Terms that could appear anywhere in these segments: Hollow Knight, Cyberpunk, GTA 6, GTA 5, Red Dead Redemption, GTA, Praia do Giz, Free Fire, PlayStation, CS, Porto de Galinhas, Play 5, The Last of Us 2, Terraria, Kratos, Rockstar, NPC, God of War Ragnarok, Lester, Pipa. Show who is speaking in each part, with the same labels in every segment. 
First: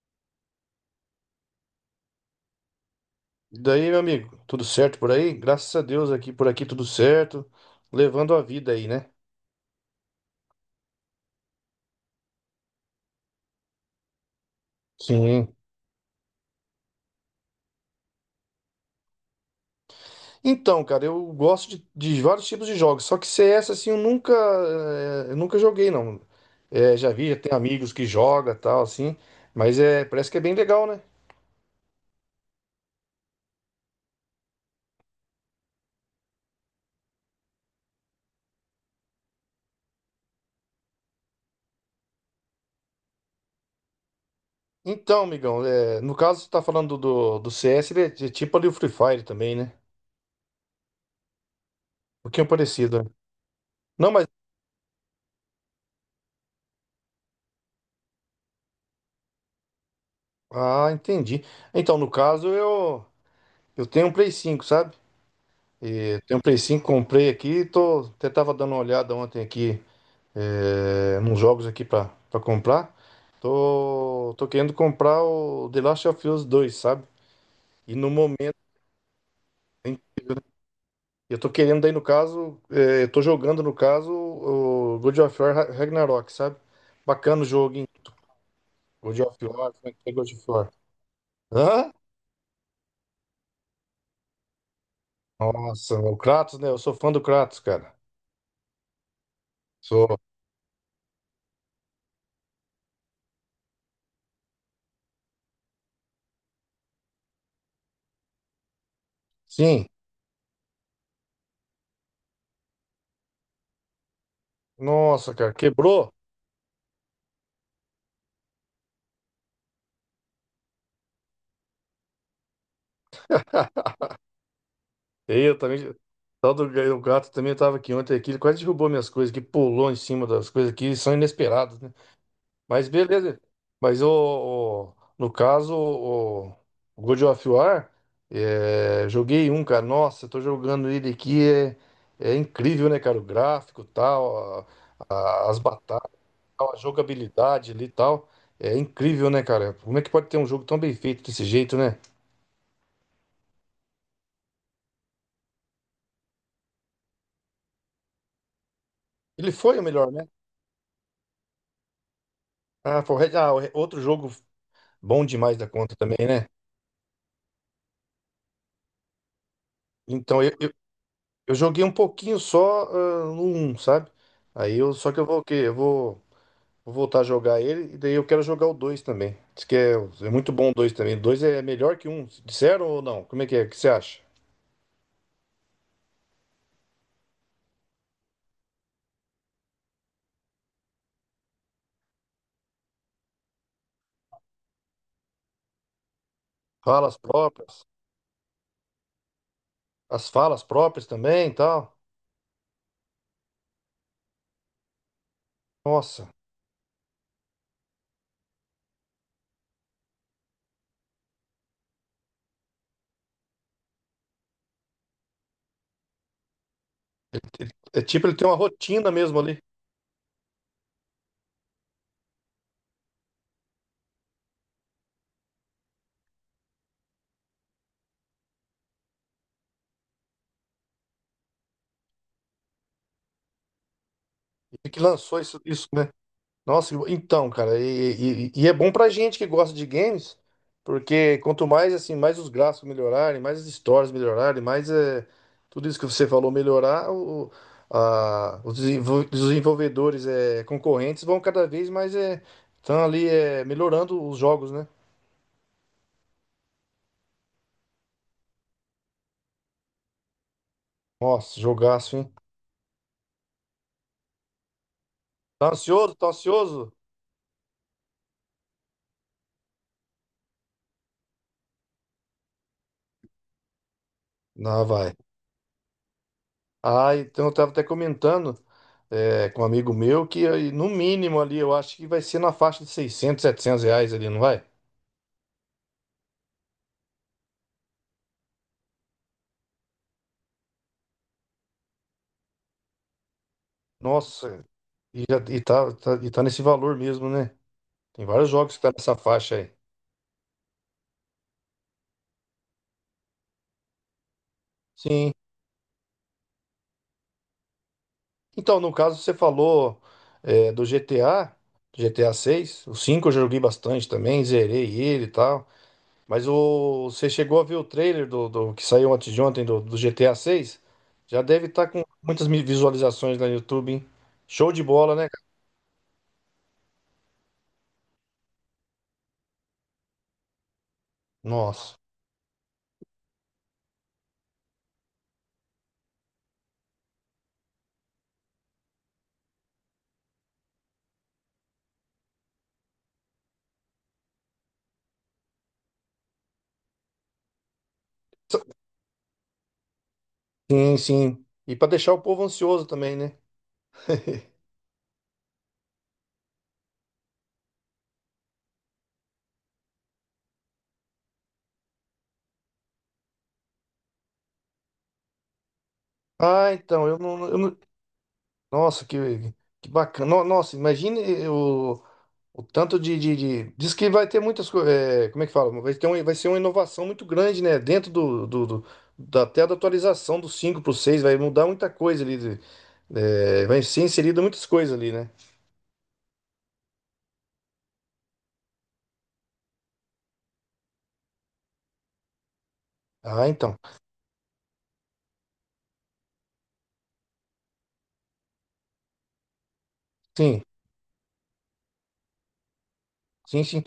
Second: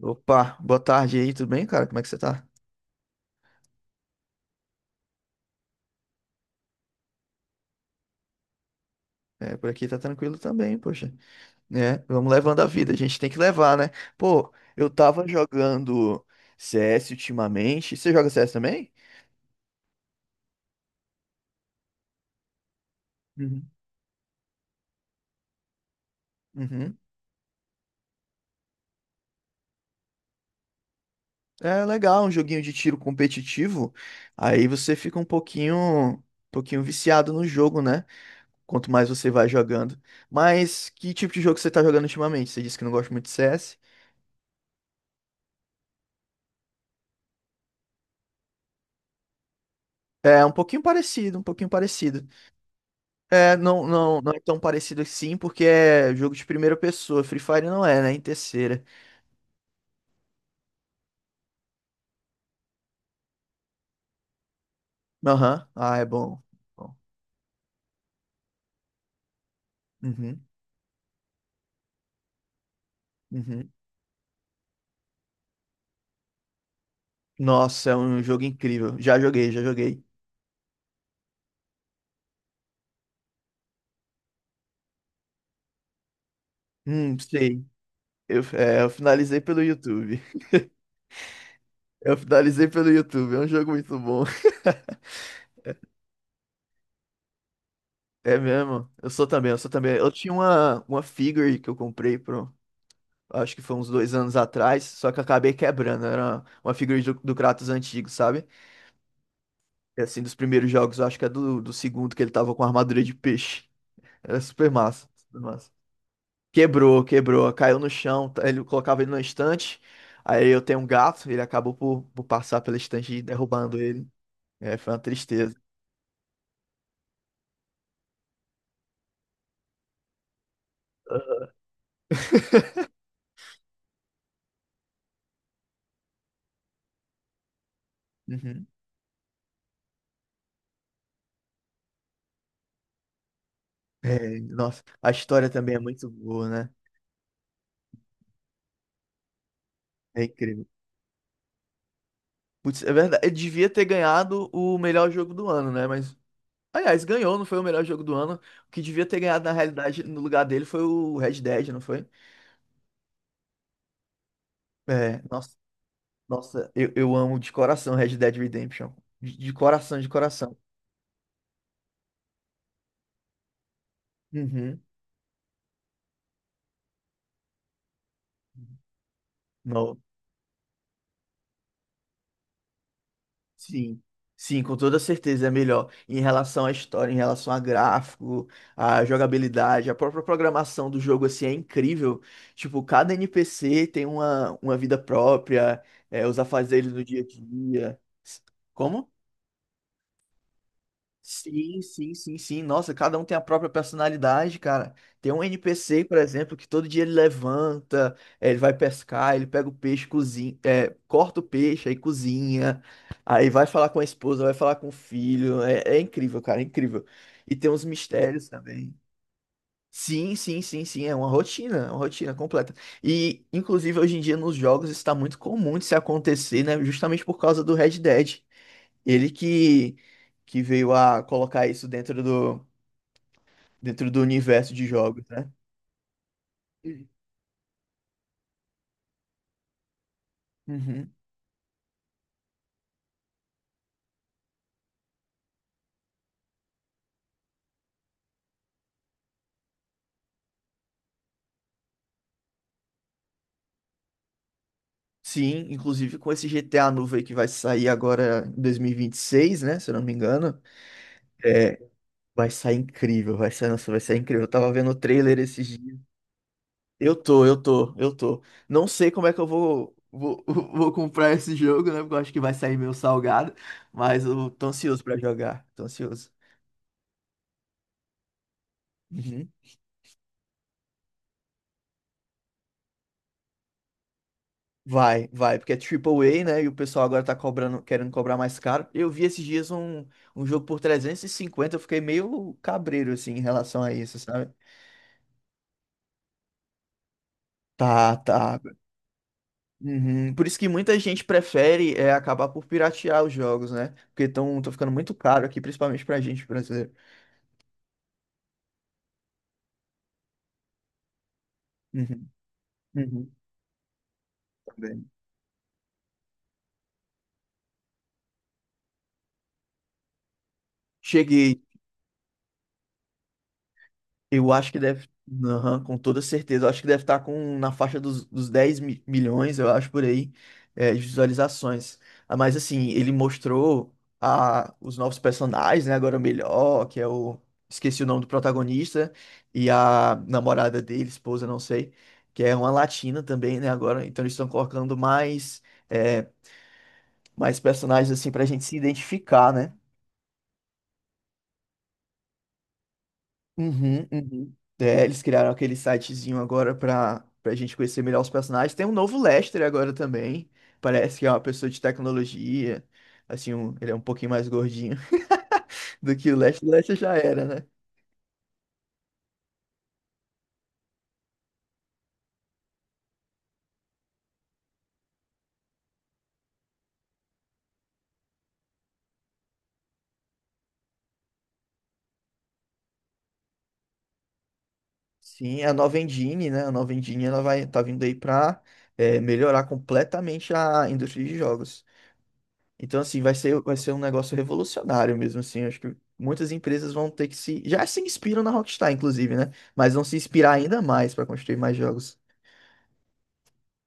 Speaker 1: Opa, boa tarde aí, tudo bem, cara? Como é que você tá?
Speaker 2: E daí, meu amigo, tudo certo por aí? Graças a Deus aqui por aqui tudo certo, levando a vida aí, né?
Speaker 1: É, por aqui tá tranquilo também, poxa. É, vamos levando a vida, a gente tem que levar, né? Pô, eu tava
Speaker 2: Sim.
Speaker 1: jogando CS ultimamente. Você joga CS também?
Speaker 2: Então, cara, eu gosto de vários tipos de jogos, só que
Speaker 1: Uhum.
Speaker 2: CS assim eu nunca eu nunca joguei não.
Speaker 1: Uhum.
Speaker 2: Já vi, já tenho amigos que joga, tal assim, mas é, parece que é bem legal, né?
Speaker 1: É legal, um joguinho de tiro competitivo. Aí você fica um pouquinho viciado no jogo, né? Quanto mais você vai jogando. Mas que tipo de jogo você tá jogando ultimamente? Você disse que não gosta muito de CS.
Speaker 2: Então, amigão, no caso você tá falando do CS, ele é tipo ali o Free Fire também, né?
Speaker 1: É um pouquinho parecido, um pouquinho
Speaker 2: Um
Speaker 1: parecido.
Speaker 2: pouquinho parecido, né?
Speaker 1: É, não,
Speaker 2: Não,
Speaker 1: não,
Speaker 2: mas
Speaker 1: não é tão parecido assim, porque é jogo de primeira pessoa. Free Fire não é, né? Em terceira.
Speaker 2: ah, entendi. Então, no caso eu tenho um Play 5, sabe?
Speaker 1: Aham. Ah, é
Speaker 2: E tem um
Speaker 1: bom.
Speaker 2: Play 5,
Speaker 1: Bom.
Speaker 2: comprei aqui, tô, até tava dando uma olhada ontem aqui
Speaker 1: Uhum,
Speaker 2: é, nos jogos aqui pra comprar.
Speaker 1: uhum.
Speaker 2: Tô querendo comprar o The Last of Us 2, sabe?
Speaker 1: Nossa,
Speaker 2: E
Speaker 1: é
Speaker 2: no
Speaker 1: um jogo
Speaker 2: momento,
Speaker 1: incrível. Já joguei, já
Speaker 2: hein,
Speaker 1: joguei.
Speaker 2: eu tô querendo daí no caso, é, eu tô jogando no caso o God of War Ragnarok, sabe? Bacana o
Speaker 1: Sei.
Speaker 2: jogo, hein?
Speaker 1: Eu
Speaker 2: God
Speaker 1: finalizei
Speaker 2: of
Speaker 1: pelo
Speaker 2: War, como é que é
Speaker 1: YouTube.
Speaker 2: God of War? Hã?
Speaker 1: Eu finalizei pelo YouTube. É um jogo muito bom.
Speaker 2: Nossa, o Kratos, né? Eu sou fã do Kratos, cara.
Speaker 1: É mesmo? Eu sou também, eu sou também. Eu
Speaker 2: Sou.
Speaker 1: tinha uma figure que eu comprei pro. Acho que foi uns dois anos atrás, só que eu acabei quebrando. Era uma figure do Kratos antigo, sabe?
Speaker 2: Sim.
Speaker 1: E, assim, dos primeiros jogos, eu acho que é do segundo, que ele tava com armadura de peixe. Era super massa,
Speaker 2: Nossa,
Speaker 1: super
Speaker 2: cara,
Speaker 1: massa.
Speaker 2: quebrou.
Speaker 1: Quebrou, quebrou, caiu no chão, tá- ele colocava ele na estante. Aí eu tenho um gato, ele acabou por passar pela estante e derrubando ele. É, foi uma
Speaker 2: E
Speaker 1: tristeza.
Speaker 2: eu também. O tal do o gato também estava aqui ontem aqui, ele quase derrubou minhas coisas aqui, pulou em cima das coisas aqui, são inesperados, né? Mas beleza. Mas no caso, o God of War,
Speaker 1: Uhum.
Speaker 2: é, joguei um, cara. Nossa, eu tô jogando ele aqui, é, é incrível, né, cara? O gráfico,
Speaker 1: É,
Speaker 2: tal,
Speaker 1: nossa, a história
Speaker 2: as
Speaker 1: também é muito
Speaker 2: batalhas,
Speaker 1: boa, né?
Speaker 2: tal, a jogabilidade ali e tal. É incrível, né, cara? Como é que
Speaker 1: É
Speaker 2: pode ter um jogo
Speaker 1: incrível.
Speaker 2: tão bem feito desse jeito, né?
Speaker 1: Putz, é verdade, ele devia ter ganhado o melhor jogo do ano, né? Mas, aliás, ganhou, não foi o melhor jogo do ano. O que devia ter ganhado, na
Speaker 2: Ele foi o
Speaker 1: realidade,
Speaker 2: melhor,
Speaker 1: no
Speaker 2: né?
Speaker 1: lugar dele foi o Red Dead, não foi?
Speaker 2: Ah, foi o outro jogo
Speaker 1: É,
Speaker 2: bom
Speaker 1: nossa.
Speaker 2: demais da conta também, né?
Speaker 1: Nossa, eu amo de coração Red Dead Redemption. De coração, de
Speaker 2: Então,
Speaker 1: coração.
Speaker 2: eu joguei um pouquinho só ah, no um sabe?
Speaker 1: Uhum.
Speaker 2: Só que eu vou o quê? Vou voltar a jogar ele e daí eu quero jogar o 2 também. Diz que é,
Speaker 1: Não.
Speaker 2: é muito bom o 2 também. O 2 é melhor que o um. Disseram ou não? Como é que é? O que você
Speaker 1: Sim.
Speaker 2: acha?
Speaker 1: Sim, com toda certeza é melhor. Em relação à história, em relação a gráfico, à jogabilidade, a própria programação do jogo assim é incrível. Tipo, cada NPC tem uma vida própria, é, os afazeres do
Speaker 2: Falas
Speaker 1: dia a
Speaker 2: próprias.
Speaker 1: dia. Como?
Speaker 2: As falas próprias também e
Speaker 1: Sim,
Speaker 2: tal.
Speaker 1: sim, sim, sim. Nossa, cada um tem a própria personalidade, cara. Tem um NPC, por
Speaker 2: Nossa.
Speaker 1: exemplo, que todo dia ele levanta, ele vai pescar, ele pega o peixe, cozinha, corta o peixe, aí cozinha, aí vai falar com a esposa, vai falar com o filho. É, é incrível, cara, é incrível. E tem uns
Speaker 2: É tipo ele tem
Speaker 1: mistérios
Speaker 2: uma
Speaker 1: também.
Speaker 2: rotina mesmo ali.
Speaker 1: Sim, sim, sim, sim. É uma rotina completa. E, inclusive, hoje em dia nos jogos está muito comum de se acontecer, né? Justamente por causa do Red Dead. Ele que veio a colocar isso dentro do universo de
Speaker 2: E que
Speaker 1: jogos,
Speaker 2: lançou
Speaker 1: né?
Speaker 2: isso, né? Nossa, então, cara, e é bom pra gente que gosta de games,
Speaker 1: Uhum.
Speaker 2: porque quanto mais assim, mais os gráficos melhorarem, mais as histórias melhorarem, mais é, tudo isso que você falou melhorar, os desenvolvedores é, concorrentes vão cada vez mais é, estão ali é, melhorando os jogos, né?
Speaker 1: Sim, inclusive com esse GTA novo aí que vai sair agora em 2026, né? Se eu não me engano.
Speaker 2: Nossa,
Speaker 1: É,
Speaker 2: jogaço, hein?
Speaker 1: vai sair incrível, vai sair, nossa, vai sair incrível. Eu tava vendo o trailer esses
Speaker 2: Tá
Speaker 1: dias.
Speaker 2: ansioso? Tá ansioso?
Speaker 1: Eu tô. Não sei como é que eu vou comprar esse jogo, né? Porque eu acho que vai sair meio salgado. Mas eu tô
Speaker 2: Não,
Speaker 1: ansioso
Speaker 2: vai.
Speaker 1: pra jogar, tô ansioso.
Speaker 2: Ah, então eu estava até comentando é,
Speaker 1: Uhum.
Speaker 2: com um amigo meu que aí, no mínimo ali eu acho que vai ser na faixa de 600, 700 reais ali, não vai?
Speaker 1: Vai, vai, porque é triple A, né? E o pessoal agora tá cobrando, querendo cobrar mais caro. Eu vi esses dias um jogo por 350, eu fiquei meio cabreiro, assim, em relação a isso, sabe?
Speaker 2: Nossa, e tá nesse valor mesmo, né?
Speaker 1: Tá,
Speaker 2: Tem vários
Speaker 1: tá.
Speaker 2: jogos que tá nessa faixa aí.
Speaker 1: Uhum. Por isso que muita gente prefere é, acabar por piratear os jogos, né? Porque estão ficando muito
Speaker 2: Sim.
Speaker 1: caro aqui, principalmente pra gente brasileiro.
Speaker 2: Então, no caso, você falou é, do GTA, do
Speaker 1: Uhum.
Speaker 2: GTA seis. O cinco eu
Speaker 1: Uhum.
Speaker 2: joguei bastante também, zerei
Speaker 1: Também.
Speaker 2: ele e tal. Mas você chegou a ver o trailer que saiu antes de ontem do GTA 6? Já
Speaker 1: Cheguei.
Speaker 2: deve estar com muitas visualizações lá no YouTube, hein?
Speaker 1: Eu acho
Speaker 2: Show
Speaker 1: que
Speaker 2: de
Speaker 1: deve,
Speaker 2: bola, né, cara?
Speaker 1: aham, com toda certeza, eu acho que deve estar com na faixa dos 10 mi- milhões, eu acho, por aí, é, de
Speaker 2: Nossa.
Speaker 1: visualizações. Ah, mas assim, ele mostrou a, os novos personagens, né? Agora o melhor, que é o. Esqueci o nome do protagonista, e a namorada dele, esposa, não sei, que é uma latina também, né? Agora, então eles estão colocando mais, é, mais personagens assim pra gente se identificar, né?
Speaker 2: Sim, sim. E para deixar o povo ansioso também, né?
Speaker 1: Uhum, uhum. É, eles criaram aquele sitezinho agora pra gente conhecer melhor os personagens. Tem um novo Lester agora também. Parece que é uma pessoa de tecnologia. Assim, um- ele é um pouquinho mais gordinho do que o Lester. O
Speaker 2: Ah,
Speaker 1: Lester
Speaker 2: então,
Speaker 1: já era,
Speaker 2: eu
Speaker 1: né?
Speaker 2: não. Nossa, que bacana. No. Nossa, imagine o. O tanto diz que vai ter muitas coisas. Como é que fala? Vai ser uma inovação muito grande, né? Dentro do da, até da atualização do cinco para o 6 vai mudar muita coisa ali. É, vai ser inserida muitas coisas ali, né?
Speaker 1: Sim, a nova engine, né? A nova engine, ela vai, tá vindo aí pra melhorar completamente a indústria de jogos. Então, assim,
Speaker 2: Ah,
Speaker 1: vai
Speaker 2: então.
Speaker 1: ser um negócio revolucionário mesmo, assim. Acho que muitas empresas vão ter que se... Já se inspiram na Rockstar, inclusive, né? Mas vão se inspirar
Speaker 2: Sim,
Speaker 1: ainda mais para construir mais jogos.
Speaker 2: sim.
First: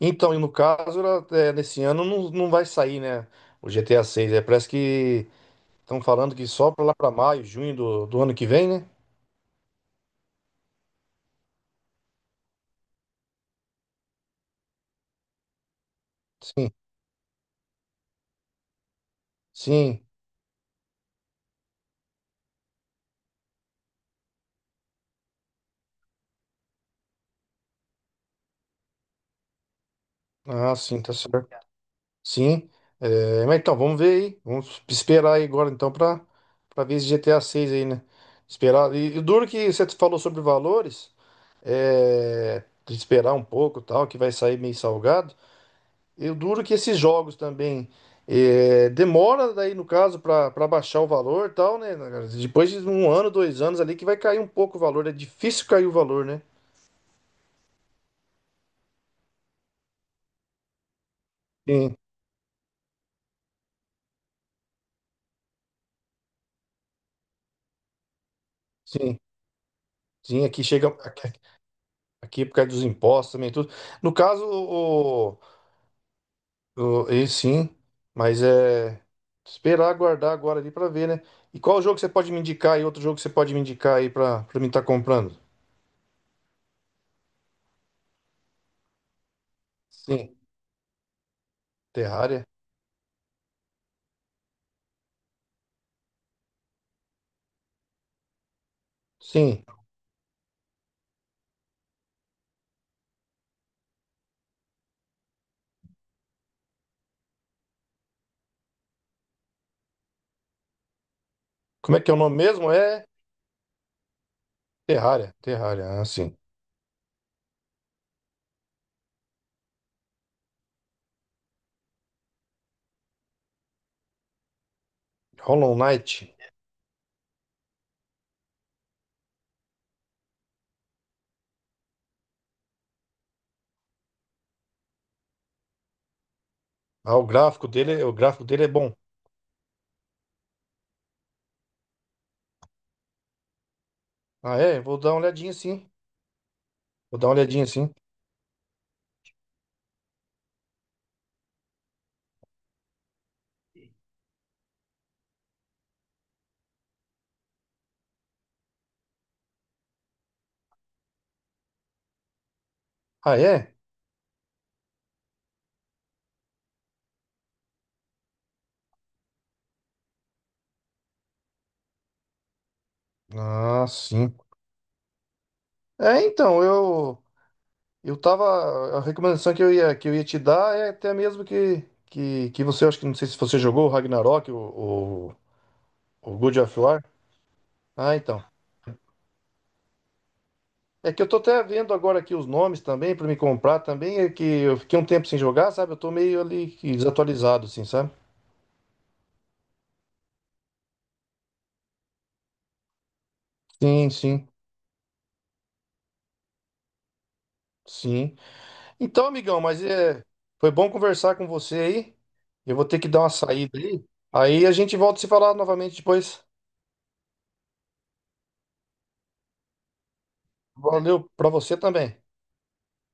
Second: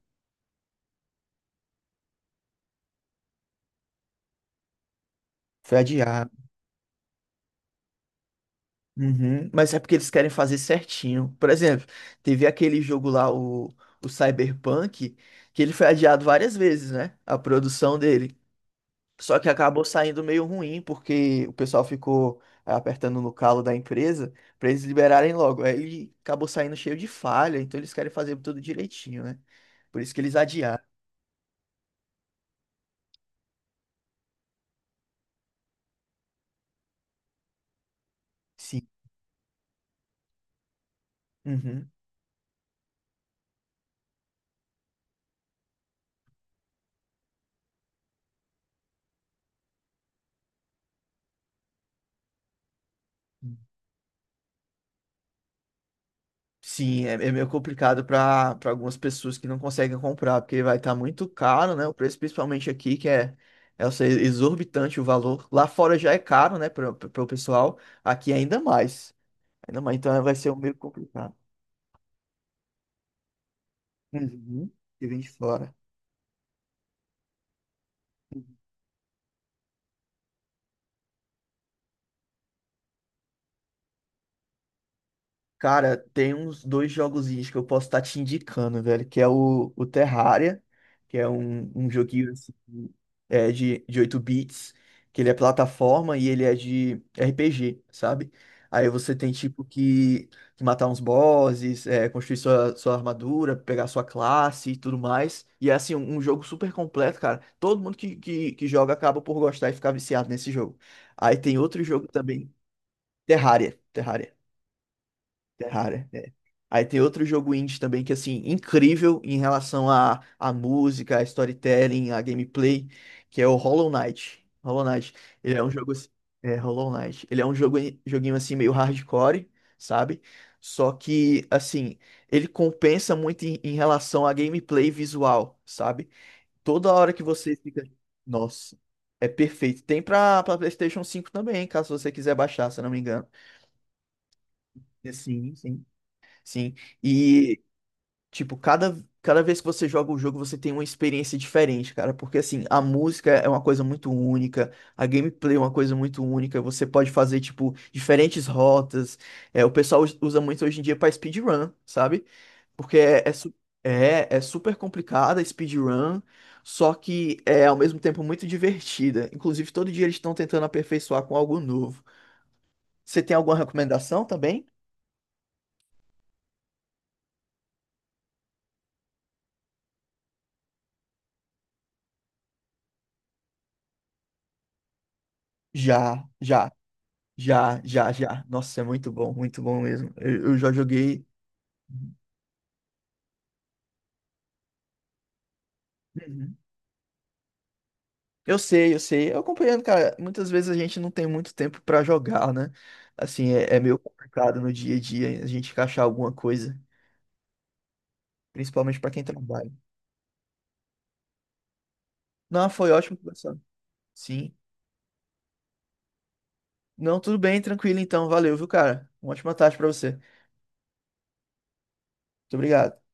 Speaker 2: Então, e no caso, ela, é, nesse ano não vai sair, né? O GTA seis, é, parece que
Speaker 1: Foi
Speaker 2: estão
Speaker 1: adiado.
Speaker 2: falando que só para lá para maio, junho do ano que vem, né?
Speaker 1: Uhum. Mas é porque eles querem fazer certinho. Por exemplo, teve aquele jogo lá, o Cyberpunk, que ele foi adiado várias
Speaker 2: Sim,
Speaker 1: vezes, né? A produção dele. Só que acabou
Speaker 2: sim.
Speaker 1: saindo meio ruim, porque o pessoal ficou é, apertando no calo da empresa pra eles liberarem logo. Aí ele acabou saindo cheio de falha, então eles querem fazer tudo direitinho, né? Por isso que eles
Speaker 2: Ah,
Speaker 1: adiaram.
Speaker 2: sim, tá certo. Sim, é, mas então, vamos ver aí. Vamos esperar aí agora então pra ver esse GTA seis aí, né?
Speaker 1: Sim.
Speaker 2: Esperar. E o duro que você falou sobre valores,
Speaker 1: Uhum.
Speaker 2: é, de esperar um pouco e tal, que vai sair meio salgado. E o duro que esses jogos também é, demora daí, no caso, pra baixar o valor e tal, né? Cara? Depois de um ano, dois anos ali que vai cair um pouco o valor. É difícil cair o valor, né?
Speaker 1: Sim, é, é meio complicado para algumas pessoas que não conseguem comprar, porque vai estar muito caro, né? O
Speaker 2: Sim,
Speaker 1: preço, principalmente aqui, que é, é eu sei, exorbitante o valor. Lá fora já é caro, né, para o pessoal, aqui ainda mais.
Speaker 2: sim,
Speaker 1: Ainda mais, então vai
Speaker 2: sim.
Speaker 1: ser um
Speaker 2: Aqui
Speaker 1: meio
Speaker 2: chega.
Speaker 1: complicado.
Speaker 2: Aqui por causa dos impostos também, tudo. No caso,
Speaker 1: Uhum. Que vem de
Speaker 2: o.
Speaker 1: fora.
Speaker 2: E sim, mas é esperar aguardar agora ali pra ver, né? E qual jogo você pode me indicar aí? Outro jogo que você pode me indicar aí pra para mim estar comprando?
Speaker 1: Cara, tem uns dois jogozinhos que eu posso estar te indicando, velho, que é o
Speaker 2: Sim,
Speaker 1: Terraria, que é um joguinho
Speaker 2: Terraria.
Speaker 1: assim, de 8 bits, que ele é plataforma e ele é de RPG, sabe? Aí você tem tipo
Speaker 2: Sim.
Speaker 1: que matar uns bosses, é, construir sua armadura, pegar sua classe e tudo mais. E é assim, um jogo super completo, cara. Todo mundo que joga acaba por gostar e ficar viciado nesse jogo. Aí tem outro
Speaker 2: Como é
Speaker 1: jogo
Speaker 2: que é o nome
Speaker 1: também,
Speaker 2: mesmo? É
Speaker 1: Terraria. Terraria.
Speaker 2: Terraria, ah,
Speaker 1: Terraria. É. É.
Speaker 2: sim.
Speaker 1: Aí tem outro jogo indie também que, assim, incrível em relação à música, à storytelling, à gameplay, que é o Hollow Knight. Hollow Knight. Ele é um
Speaker 2: Hollow
Speaker 1: jogo... assim-
Speaker 2: Knight.
Speaker 1: É, Hollow Knight. Ele é um jogo, joguinho, assim, meio hardcore, sabe? Só que, assim, ele compensa muito em, em relação à gameplay visual, sabe? Toda hora
Speaker 2: Ah,
Speaker 1: que você fica...
Speaker 2: o gráfico dele é
Speaker 1: Nossa,
Speaker 2: bom.
Speaker 1: é perfeito. Tem pra PlayStation 5 também, caso você quiser baixar, se eu não me engano.
Speaker 2: Ah, é? Vou dar uma olhadinha
Speaker 1: Sim, sim.
Speaker 2: sim.
Speaker 1: Sim.
Speaker 2: Vou dar uma
Speaker 1: E
Speaker 2: olhadinha sim.
Speaker 1: tipo, cada vez que você joga o jogo, você tem uma experiência diferente, cara. Porque, assim, a música é uma coisa muito única, a gameplay é uma coisa muito única. Você pode fazer, tipo, diferentes rotas. É, o pessoal usa muito hoje em dia pra speedrun, sabe? Porque
Speaker 2: Ah, é?
Speaker 1: é super complicada a speedrun, só que é, ao mesmo tempo, muito divertida. Inclusive, todo dia eles estão tentando aperfeiçoar com algo novo. Você tem alguma
Speaker 2: Ah,
Speaker 1: recomendação
Speaker 2: sim.
Speaker 1: também?
Speaker 2: É, então, eu. Eu tava. A recomendação que que eu ia te dar é até mesmo que você, acho que não sei se você jogou o Ragnarok,
Speaker 1: Já,
Speaker 2: o God
Speaker 1: já.
Speaker 2: of War.
Speaker 1: Já, já,
Speaker 2: Ah, então.
Speaker 1: já. Nossa, é muito bom mesmo. Eu já
Speaker 2: É que
Speaker 1: joguei.
Speaker 2: eu tô até vendo agora aqui os nomes também pra me comprar também. É que eu fiquei um tempo sem jogar, sabe? Eu tô meio
Speaker 1: Uhum.
Speaker 2: ali que desatualizado, assim, sabe?
Speaker 1: Eu sei, eu sei. Eu acompanhando, cara, muitas vezes a gente não tem muito tempo pra jogar, né? Assim, é, é meio
Speaker 2: Sim, sim,
Speaker 1: complicado no dia a dia a gente encaixar alguma coisa,
Speaker 2: sim.
Speaker 1: principalmente pra quem
Speaker 2: Então, amigão,
Speaker 1: trabalha.
Speaker 2: mas é, foi bom conversar com você aí.
Speaker 1: Não,
Speaker 2: Eu vou
Speaker 1: foi
Speaker 2: ter que
Speaker 1: ótimo
Speaker 2: dar uma
Speaker 1: conversar.
Speaker 2: saída aí.
Speaker 1: Sim.
Speaker 2: Aí a gente volta a se falar novamente depois.
Speaker 1: Não, tudo bem, tranquilo então. Valeu, viu, cara? Uma ótima tarde pra você.
Speaker 2: Valeu pra você também.
Speaker 1: Muito obrigado.